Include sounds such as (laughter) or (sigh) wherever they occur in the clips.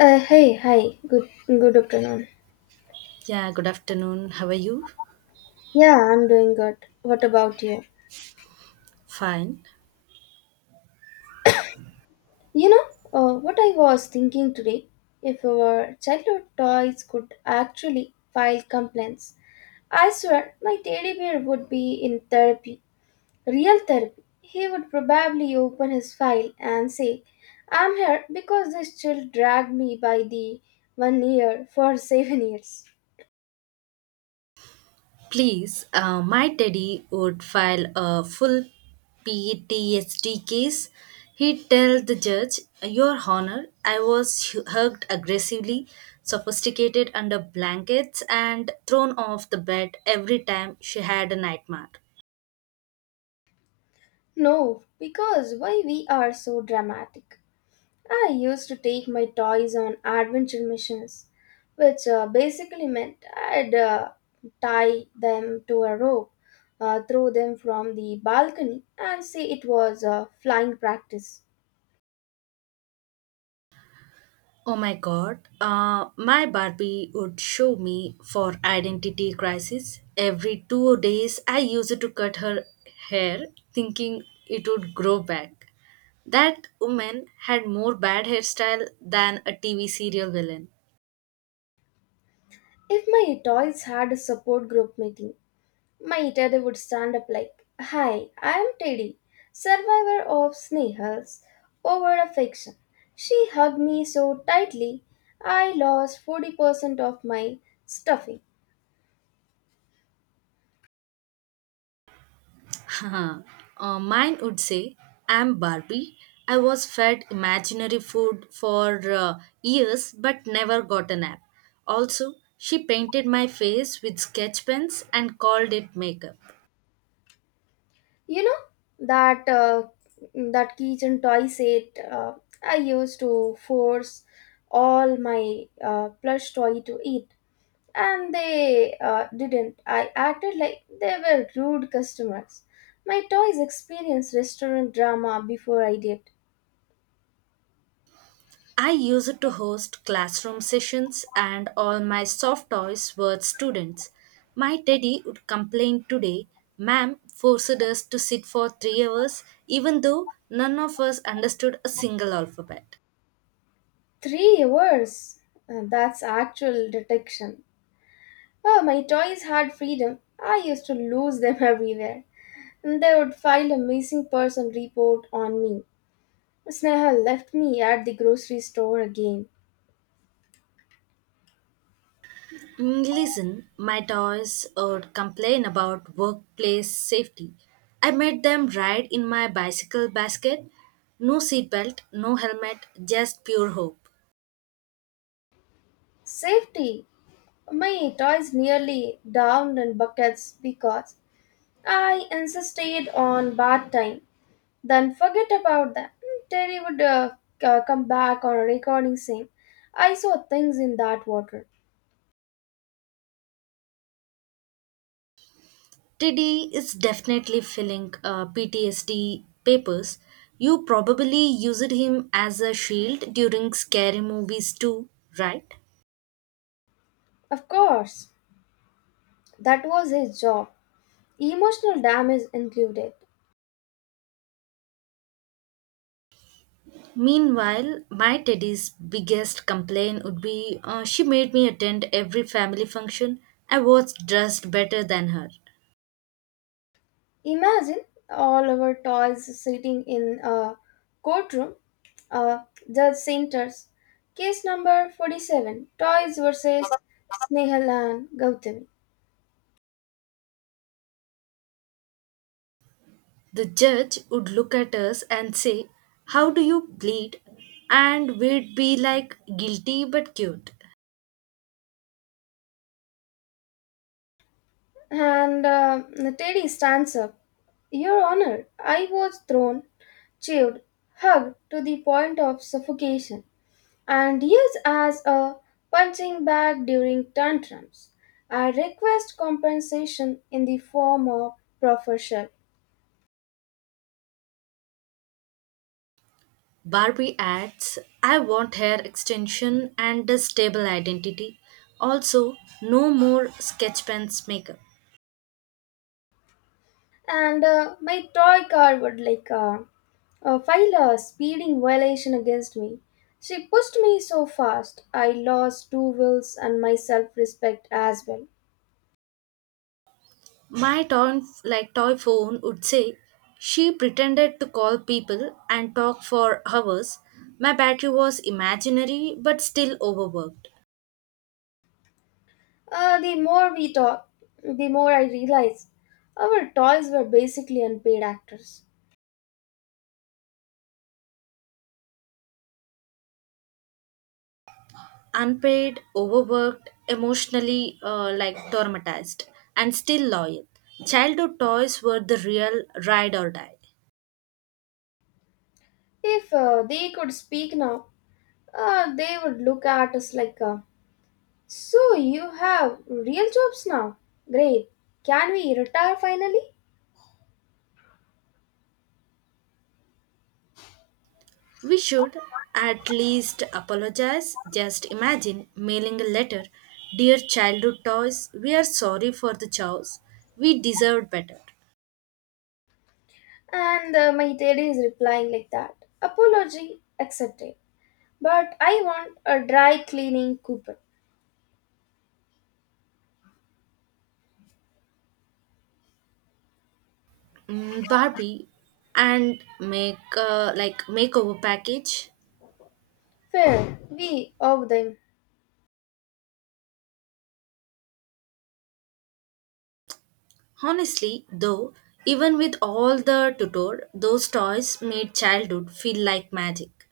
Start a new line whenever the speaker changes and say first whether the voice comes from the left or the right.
left: Hey, hi. Good afternoon.
right: Yeah, good afternoon. How are you?
left: Yeah, I'm doing good. What about you?
right: Fine.
left: You know, what I was thinking today, if our childhood toys could actually file complaints, I swear my teddy bear would be in therapy, real therapy. He would probably open his file and say, "I'm here because this child dragged me by the one ear for (laughs) 7 years."
right: Please, my daddy would file a full PTSD case. He'd tell the judge, Your Honor, I was hugged aggressively, sophisticated under blankets, and thrown off the bed every time she had a nightmare.
left: No, because why we are so dramatic. I used to take my toys on adventure missions, which basically meant I'd tie them to a rope, throw them from the balcony, and say it was flying practice.
right: Oh my god, my Barbie would show me for identity crisis. Every 2 days, I used to cut her hair thinking it would grow back. That woman had more bad hairstyle than a TV serial villain.
left: If my toys had a support group meeting, my Teddy would stand up like, hi, I am Teddy, survivor of snails over affection. She hugged me so tightly, I lost 40% of my stuffing.
right: (laughs) Haha. Mine would say, I'm Barbie. I was fed imaginary food for years but never got a nap. Also, she painted my face with sketch pens and called it makeup.
left: You know that that kitchen toy set. I used to force all my plush toy to eat, and they didn't. I acted like they were rude customers. My toys experienced restaurant drama before I did.
right: I used to host classroom sessions, and all my soft toys were students. My teddy would complain today, Ma'am forced us to sit for 3 hours, even though none of us understood a single alphabet.
left: 3 hours? That's actual detection. Oh, my toys had freedom. I used to lose them (laughs) everywhere, and they would file a missing person report on me. Sneha left me at the grocery store again.
right: Listen, my toys would complain about workplace safety. I made them ride in my bicycle basket. No seatbelt, no helmet, just pure hope.
left: Safety! My toys nearly drowned in buckets because I insisted on bath time. Then forget about that. Terry would come back on a recording saying, I saw things in that water.
right: Teddy is definitely filling PTSD papers. You probably used him as a shield during scary movies too, right?
left: Of course, that was his job, emotional damage included.
right: Meanwhile, my Teddy's biggest complaint would be she made me attend every family function. I was dressed better than her.
left: Imagine all our toys sitting in a courtroom, a judge centers. Case number 47, Toys versus Snehal and Gautami.
right: The judge would look at us and say, how do you bleed? And we'd be like, guilty but cute.
left: And Teddy stands up. Your Honor, I was thrown, chewed, hugged to the point of suffocation, and used as a punching bag during tantrums. I request compensation in the form of proper professional.
right: Barbie adds, I want hair extension and a stable identity. Also, no more sketch pens makeup.
left: And my toy car would file a speeding violation against me. She pushed me so fast, I lost two wheels and my self respect as well.
right: My toy, like toy phone would say, she pretended to call people and talk for hours. My battery was imaginary but still overworked.
left: The more we talk, the more I realize our toys were basically unpaid actors.
right: Unpaid, overworked, emotionally traumatized, and still loyal. Childhood toys were the real ride or die.
left: If they could speak now, they would look at us like, so you have real jobs now? Great. Can we retire finally?
right: We should at least apologize. Just imagine mailing a letter: dear childhood toys, we are sorry for the chows. We deserved better.
left: And my lady is replying like that. Apology accepted. But I want a dry cleaning coupon.
right: Mm, Barbie and make makeover package.
left: Fair, we owe them.
right: Honestly, though, even with all the tutor, those toys made childhood feel like magic.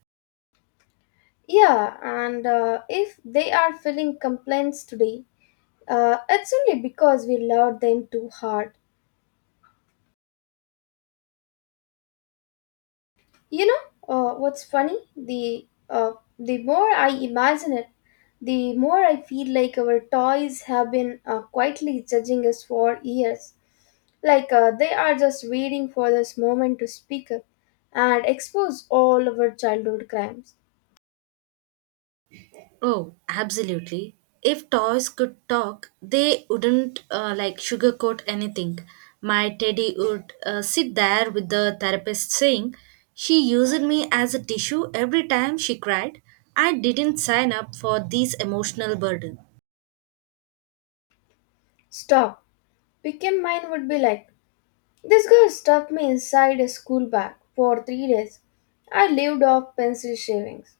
left: Yeah, and if they are filling complaints today, it's only because we loved them too hard. You know what's funny? The more I imagine it, the more I feel like our toys have been quietly judging us for years. Like they are just waiting for this moment to speak up and expose all of our childhood crimes.
right: Oh, absolutely. If toys could talk, they wouldn't sugarcoat anything. My teddy would sit there with the therapist saying, she used me as a tissue every time she cried. I didn't sign up for this emotional burden.
left: Stop. Became mine would be like, this girl stuffed me inside a school bag for 3 days. I lived off pencil shavings.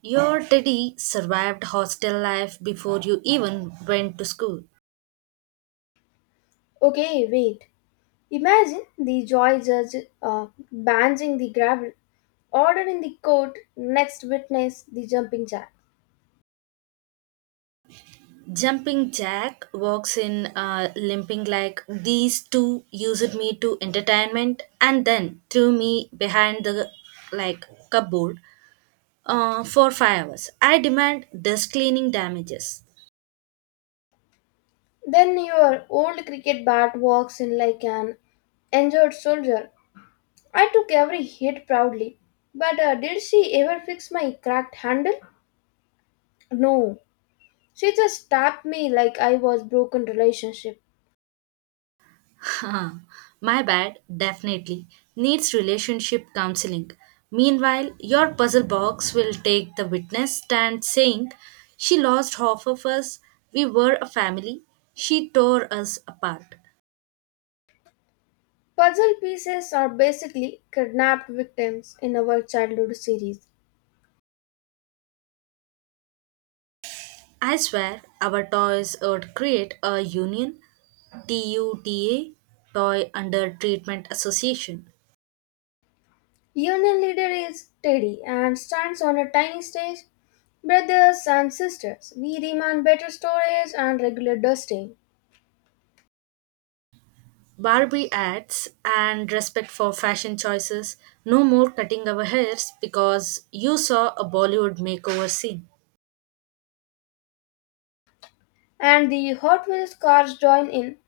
right: Your teddy survived hostel life before you even went to school.
left: Okay, wait. Imagine the joy judge banging the gravel, ordering the court, next witness the jumping jack.
right: Jumping Jack walks in, limping like these two used me to entertainment and then threw me behind the like cupboard for 5 hours. I demand desk cleaning damages. (laughs)
left: Then your old cricket bat walks in like an injured soldier. I took every hit proudly. But did she ever fix my cracked handle? No. She just tapped me like I was broken relationship.
right: Huh. My bad, definitely needs relationship counseling. Meanwhile, your puzzle box will take the witness stand saying, "She lost half of us. We were a family. She tore us apart."
left: Puzzle pieces are basically kidnapped victims in our childhood series.
right: I swear our toys would create a union, TUTA, Toy Under Treatment Association.
left: Union leader is Teddy and stands on a tiny stage. Brothers and sisters, we demand better storage and regular dusting.
right: Barbie ads and respect for fashion choices. No more cutting our hairs because you saw a Bollywood makeover scene.
left: And the Hot Wheels cars join in.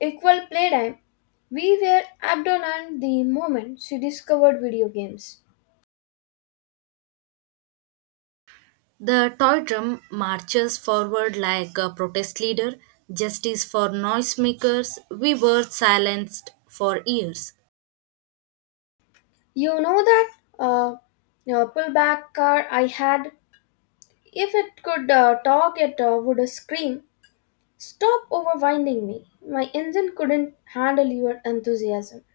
left: Equal playtime. We were abandoned the moment she discovered video games.
right: The toy drum marches forward like a protest leader. Justice for noisemakers. We were silenced for years.
left: You know that pullback car I had? If it could talk, it would scream, stop overwinding me. My engine couldn't handle your enthusiasm.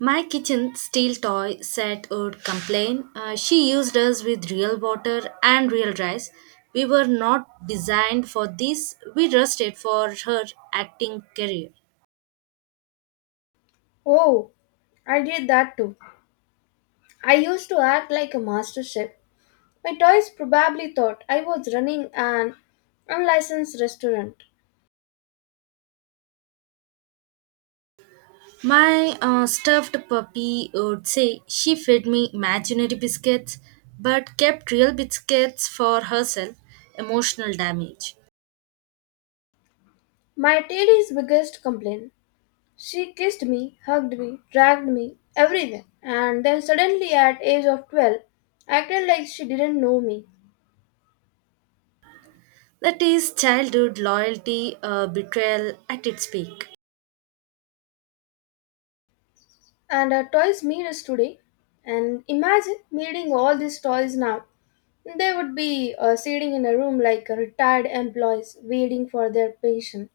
right: My kitchen steel toy set would complain. She used us with real water and real rice. We were not designed for this. We rusted for her acting career.
left: Oh, I did that too. I used to act like a master chef. My toys probably thought I was running an unlicensed restaurant.
right: My stuffed puppy would say she fed me imaginary biscuits but kept real biscuits for herself. Emotional damage.
left: My TD's biggest complaint. She kissed me, hugged me, dragged me, everywhere. And then suddenly at age of 12, acted like she didn't know me.
right: That is childhood loyalty, betrayal at its peak.
left: And her toys meet us today. And imagine meeting all these toys now. They would be sitting in a room like retired employees waiting for their pension.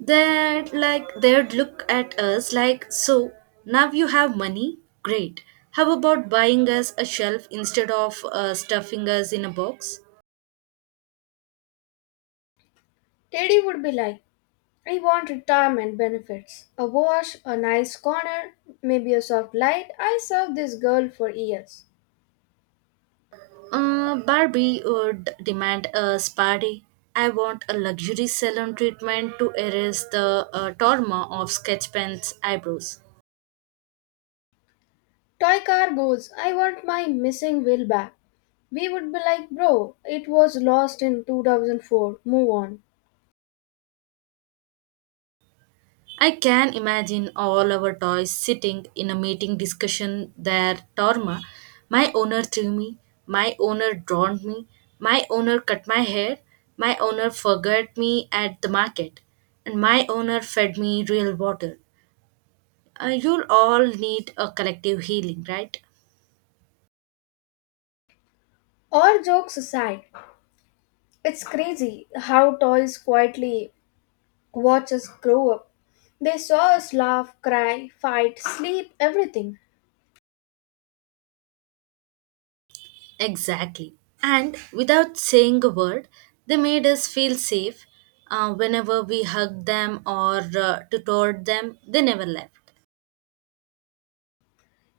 right: They'd look at us like, so now you have money? Great. How about buying us a shelf instead of stuffing us in a box?
left: Teddy would be like, I want retirement benefits. A wash, a nice corner, maybe a soft light. I served this girl for years.
right: Barbie would demand a spa day. I want a luxury salon treatment to erase the trauma of sketch pen's eyebrows.
left: Toy car goes, I want my missing wheel back. We would be like, bro, it was lost in 2004, move on.
right: I can imagine all our toys sitting in a meeting discussion their torma. My owner threw me, my owner drowned me, my owner cut my hair, my owner forgot me at the market, and my owner fed me real water. You'll all need a collective healing, right?
left: All jokes aside, it's crazy how toys quietly watch us grow up. They saw us laugh, cry, fight, sleep, everything.
right: Exactly. And without saying a word, they made us feel safe. Whenever we hugged them or tutored them, they never left.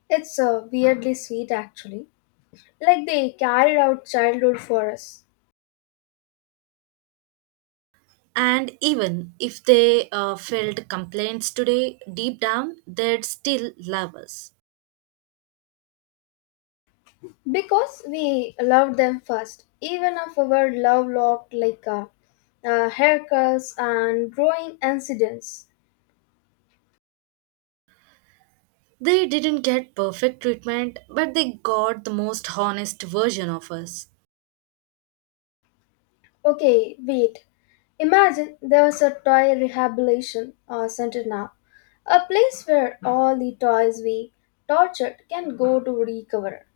left: It's weirdly sweet actually. Like they carried out childhood for us.
right: And even if they felt complaints today, deep down, they'd still love us.
left: Because we loved them first, even if our love looked like haircuts and growing incidents.
right: They didn't get perfect treatment, but they got the most honest version of us.
left: Okay, wait. Imagine there's a toy rehabilitation center now, a place where all the toys we tortured can go to recover.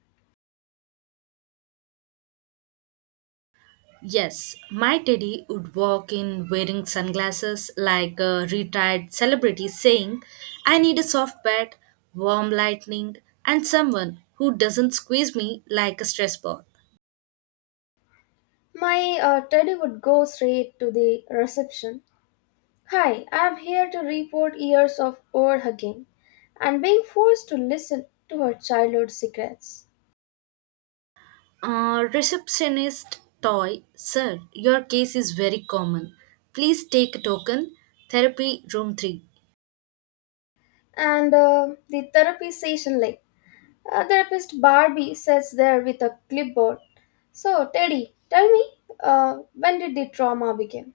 right: Yes, my teddy would walk in wearing sunglasses like a retired celebrity saying, I need a soft bed, warm lightning, and someone who doesn't squeeze me like a stress ball.
left: My teddy would go straight to the reception. Hi, I'm here to report years of overhugging and being forced to listen to her childhood secrets.
right: Receptionist toy, sir, your case is very common. Please take a token. Therapy room 3.
left: And the therapy session, like, therapist Barbie sits there with a clipboard. So, Teddy, tell me, when did the trauma begin?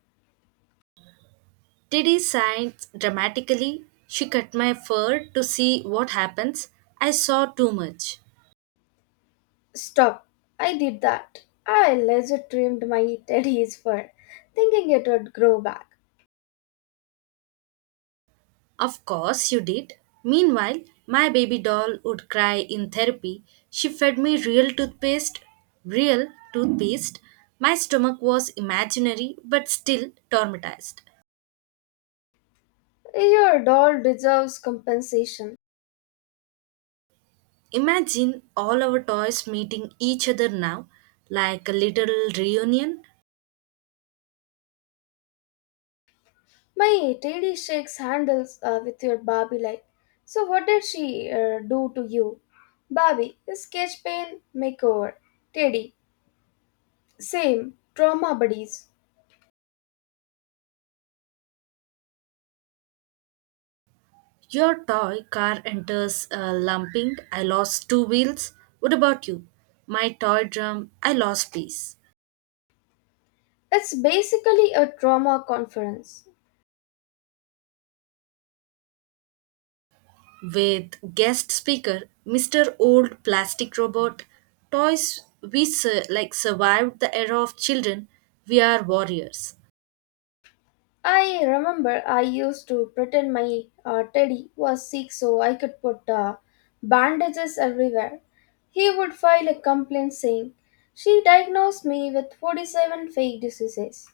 right: Diddy sighed dramatically. She cut my fur to see what happens. I saw too much.
left: Stop. I did that. I laser trimmed my Teddy's fur, thinking it would grow back.
right: Of course, you did. Meanwhile, my baby doll would cry in therapy. She fed me real toothpaste, real toothpaste. My stomach was imaginary but still traumatized.
left: Your doll deserves compensation.
right: Imagine all our toys meeting each other now, like a little reunion.
left: My Teddy shakes handles with your Barbie like. So, what did she do to you? Barbie, sketch pain, makeover. Teddy, same, trauma buddies.
right: Your toy car enters lumping, I lost two wheels. What about you? My toy drum, I lost piece.
left: It's basically a trauma conference.
right: With guest speaker, Mr. Old Plastic Robot, toys we survived the era of children, we are warriors.
left: I remember I used to pretend my teddy was sick so I could put bandages everywhere. He would file a complaint saying, she diagnosed me with 47 fake diseases.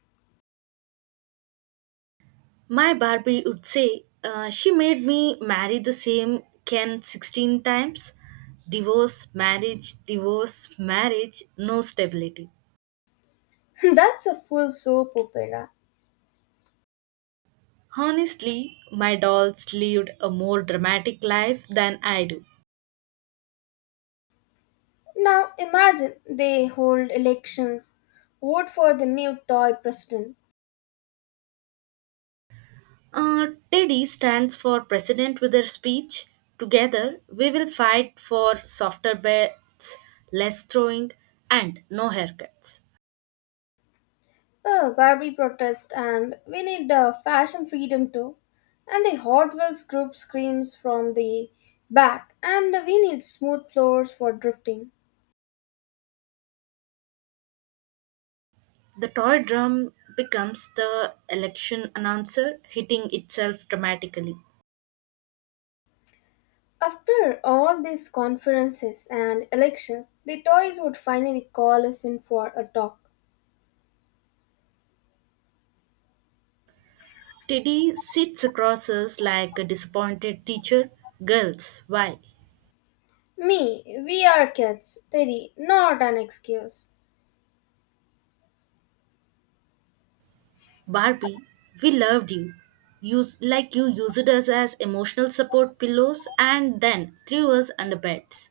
right: My Barbie would say, she made me marry the same Ken 16 times. Divorce, marriage, no stability.
left: (laughs) That's a full soap opera.
right: Honestly, my dolls lived a more dramatic life than I do.
left: Now imagine they hold elections, vote for the new toy president.
right: Teddy stands for president with her speech. Together, we will fight for softer beds, less throwing, and no haircuts.
left: Oh, Barbie protest and we need fashion freedom too. And the Hot Wheels group screams from the back and we need smooth floors for drifting.
right: The toy drum becomes the election announcer, hitting itself dramatically.
left: After all these conferences and elections, the toys would finally call us in for a talk.
right: Teddy sits across us like a disappointed teacher. Girls, why?
left: Me, we are kids, Teddy, not an excuse.
right: Barbie, we loved you. Use like you used us as emotional support pillows and then threw us under beds.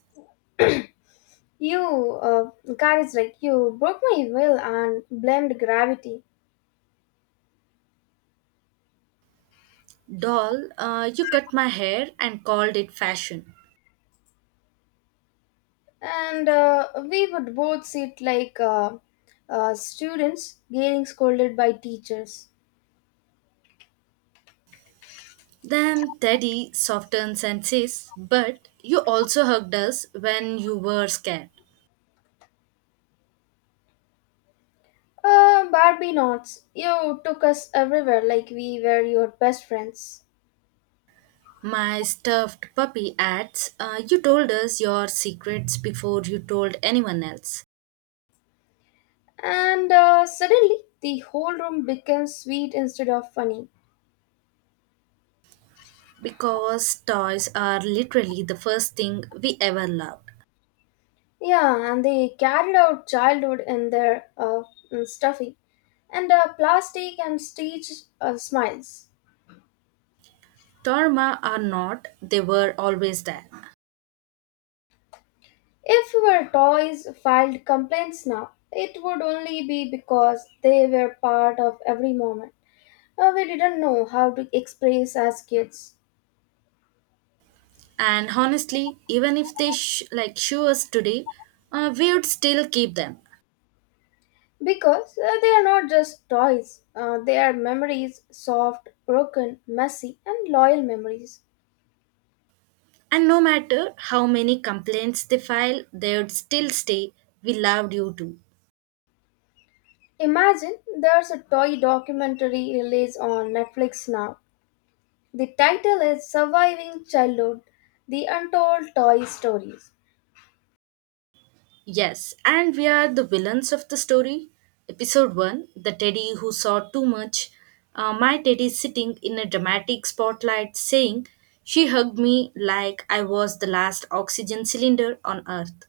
left: You, God is like, you broke my will and blamed gravity.
right: Doll, you cut my hair and called it fashion.
left: And we would both sit like students getting scolded by teachers.
right: Then Teddy softens and says, but you also hugged us when you were scared.
left: Barbie knots, you took us everywhere like we were your best friends.
right: My stuffed puppy adds, you told us your secrets before you told anyone else.
left: And suddenly, the whole room became sweet instead of funny.
right: Because toys are literally the first thing we ever loved.
left: Yeah, and they carried out childhood in their stuffy and plastic and stitched smiles.
right: Torma are not, they were always there.
left: If our toys filed complaints now, it would only be because they were part of every moment. We didn't know how to express as kids.
right: And honestly, even if they show us today, we would still keep them.
left: Because they are not just toys, they are memories soft, broken, messy, and loyal memories.
right: And no matter how many complaints they file, they would still stay. We loved you too.
left: Imagine there's a toy documentary release on Netflix now. The title is Surviving Childhood, The Untold Toy Stories.
right: Yes, and we are the villains of the story. Episode 1: the Teddy Who Saw Too Much. My teddy is sitting in a dramatic spotlight saying, she hugged me like I was the last oxygen cylinder on earth.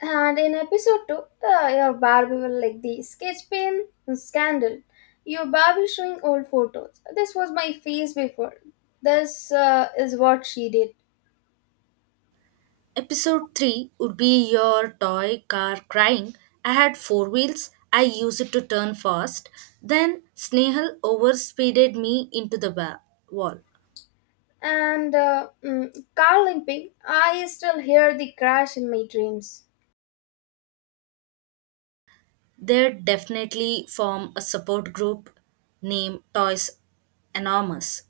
left: And in episode 2, your Barbie will like the sketch pen scandal. Your Barbie showing old photos. This was my face before. This is what she did.
right: Episode 3 would be your toy car crying. I had four wheels, I used it to turn fast. Then Snehal overspeeded me into the wall.
left: And car limping, I still hear the crash in my dreams.
right: They definitely form a support group named Toys Anonymous.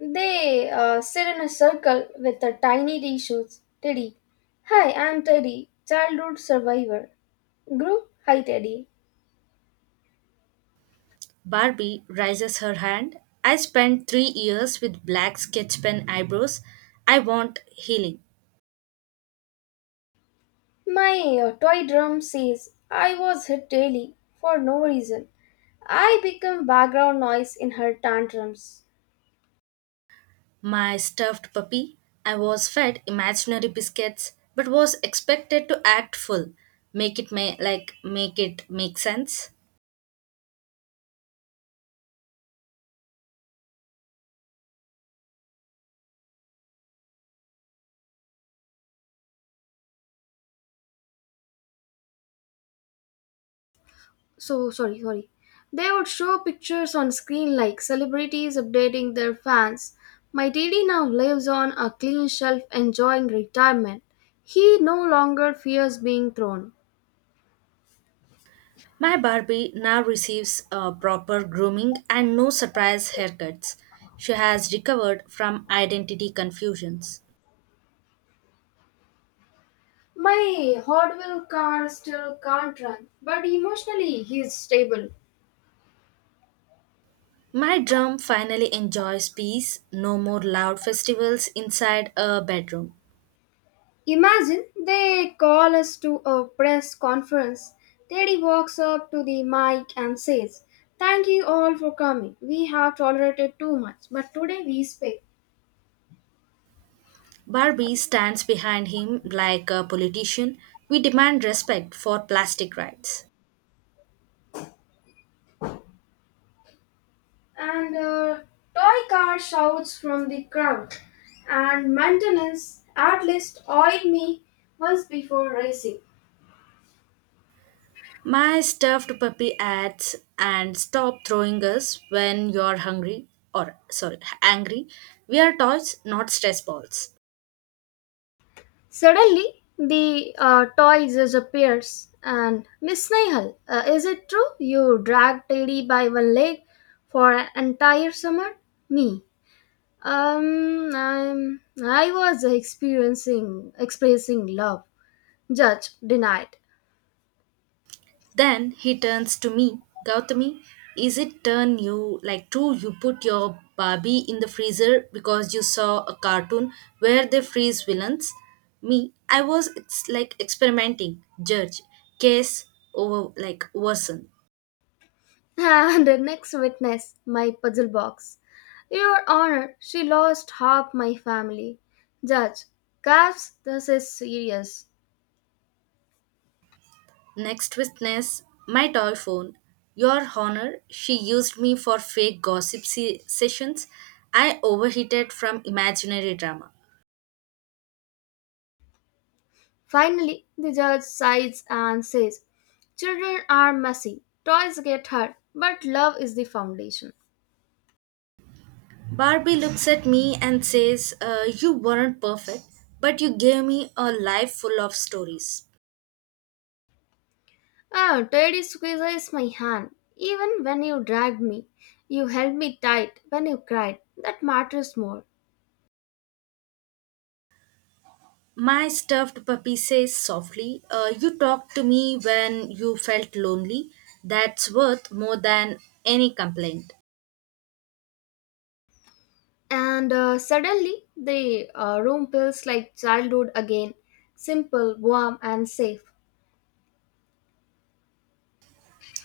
left: They sit in a circle with the tiny tissues. Teddy. Hi, I'm Teddy, childhood survivor. Group, hi Teddy.
right: Barbie raises her hand. I spent 3 years with black sketch pen eyebrows. I want healing.
left: My toy drum says I was hit daily for no reason. I become background noise in her tantrums.
right: My stuffed puppy. I was fed imaginary biscuits, but was expected to act full. Make it make sense.
left: So sorry, sorry. They would show pictures on screen like celebrities updating their fans. My daddy now lives on a clean shelf enjoying retirement. He no longer fears being thrown.
right: My Barbie now receives a proper grooming and no surprise haircuts. She has recovered from identity confusions.
left: My Hot Wheel car still can't run, but emotionally he is stable.
right: My drum finally enjoys peace, no more loud festivals inside a bedroom.
left: Imagine they call us to a press conference. Teddy walks up to the mic and says, thank you all for coming. We have tolerated too much, but today we speak.
right: Barbie stands behind him like a politician. We demand respect for plastic rights.
left: And a toy car shouts from the crowd, and maintenance at least oil me once before racing.
right: My stuffed puppy adds and stop throwing us when you're hungry or sorry, angry. We are toys, not stress balls.
left: Suddenly, the toy disappears, and Miss Nehal, is it true you dragged Teddy by one leg for an entire summer? Me, I was experiencing expressing love. Judge denied.
right: Then he turns to me. Gautami, is it turn you like true you put your Barbie in the freezer because you saw a cartoon where they freeze villains? Me, I was experimenting, judge, case over like worsen.
left: (laughs) And the next witness, my puzzle box. Your Honor, she lost half my family. Judge, Cass, this is serious.
right: Next witness, my toy phone. Your honor, she used me for fake gossip sessions. I overheated from imaginary drama.
left: Finally, the judge sighs and says, children are messy, toys get hurt, but love is the foundation.
right: Barbie looks at me and says, you weren't perfect, but you gave me a life full of stories.
left: Ah, Teddy squeezes my hand. Even when you dragged me, you held me tight when you cried. That matters more.
right: My stuffed puppy says softly, you talked to me when you felt lonely. That's worth more than any complaint.
left: And suddenly, the room feels like childhood again, simple, warm, and safe.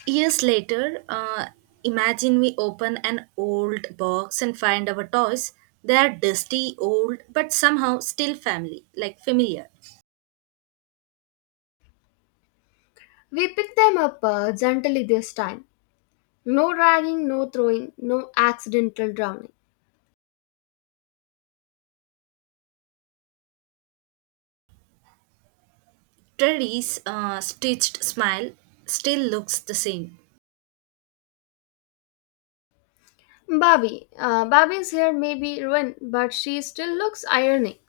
right: Years later, imagine we open an old box and find our toys. They are dusty, old, but somehow still family, like familiar.
left: We pick them up gently this time. No dragging, no throwing, no accidental drowning.
right: Teddy's stitched smile still looks the same.
left: Bobby. Bobby's hair may be ruined, but she still looks ironic.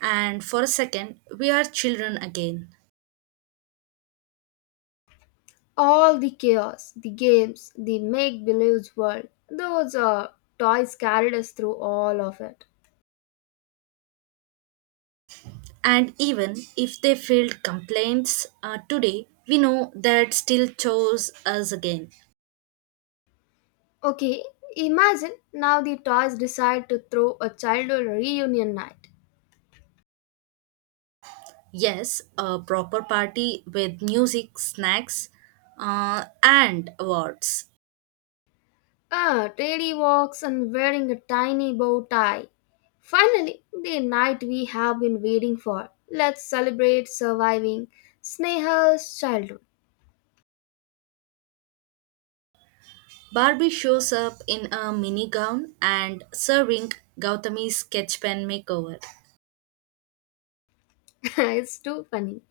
right: And for a second, we are children again.
left: All the chaos, the games, the make believe world, those toys carried us through all of it.
right: And even if they filed complaints today, we know that still chose us again.
left: Okay, imagine now the toys decide to throw a childhood reunion night.
right: Yes, a proper party with music, snacks, and awards.
left: Ah, Teddy walks and wearing a tiny bow tie. Finally, the night we have been waiting for. Let's celebrate surviving Sneha's childhood.
right: Barbie shows up in a mini gown and serving Gautami's sketch pen makeover.
left: (laughs) It's too funny.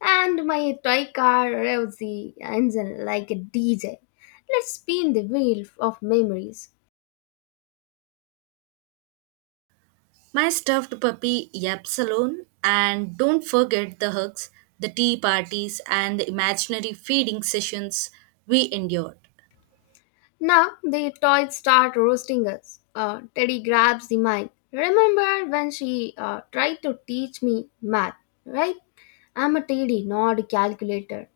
left: And my toy car revs the engine like a DJ. Let's spin the wheel of memories.
right: My stuffed puppy yaps alone, and don't forget the hugs, the tea parties, and the imaginary feeding sessions we endured.
left: Now the toys start roasting us. Teddy grabs the mic. Remember when she tried to teach me math, right? I'm a Teddy, not a calculator.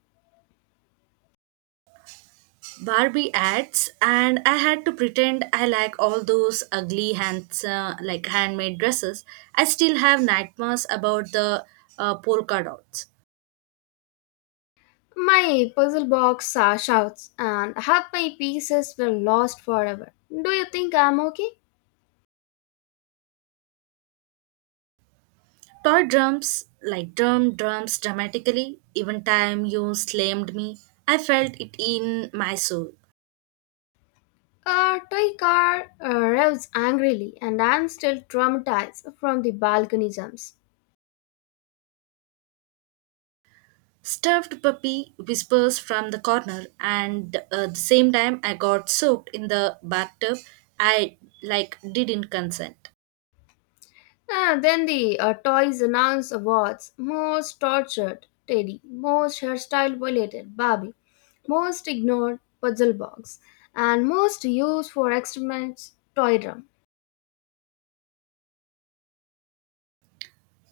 right: Barbie ads, and I had to pretend I like all those ugly hands, handmade dresses. I still have nightmares about the polka dots.
left: My puzzle box shouts, and half my pieces were lost forever. Do you think I'm okay?
right: Toy drums, like drums dramatically, even time you slammed me, I felt it in my soul.
left: A toy car revs angrily, and I'm still traumatized from the balcony jumps.
right: Stuffed puppy whispers from the corner, and the same time I got soaked in the bathtub. I like didn't consent.
left: Ah, then the toys announce awards, most tortured Teddy, most hairstyle violated Barbie, most ignored puzzle box, and most used for experiments toy drum.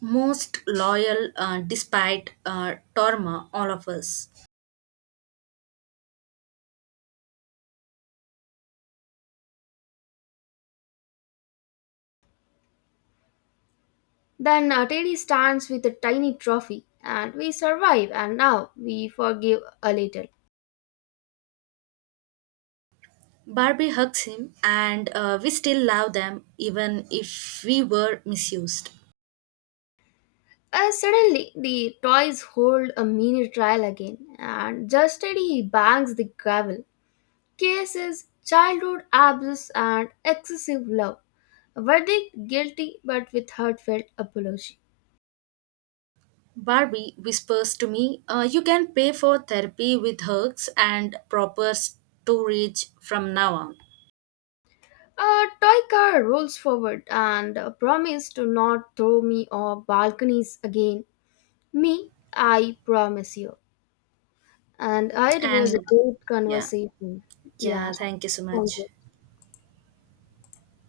right: Most loyal, despite trauma, all of us.
left: Then Teddy stands with a tiny trophy, and we survive, and now we forgive a little.
right: Barbie hugs him, and we still love them even if we were misused.
left: Suddenly, the toys hold a mini trial again, and just as he bangs the gravel, cases childhood abuse and excessive love. Verdict guilty but with heartfelt apology.
right: Barbie whispers to me, "You can pay for therapy with hugs and proper storage from now on."
left: A toy car rolls forward and a promise to not throw me off balconies again. Me, I promise you. And it was a
right: And
left: great
right: yeah.
left: conversation. Yeah,
right: Yeah, thank you so
left: thank
right: much.
left: you.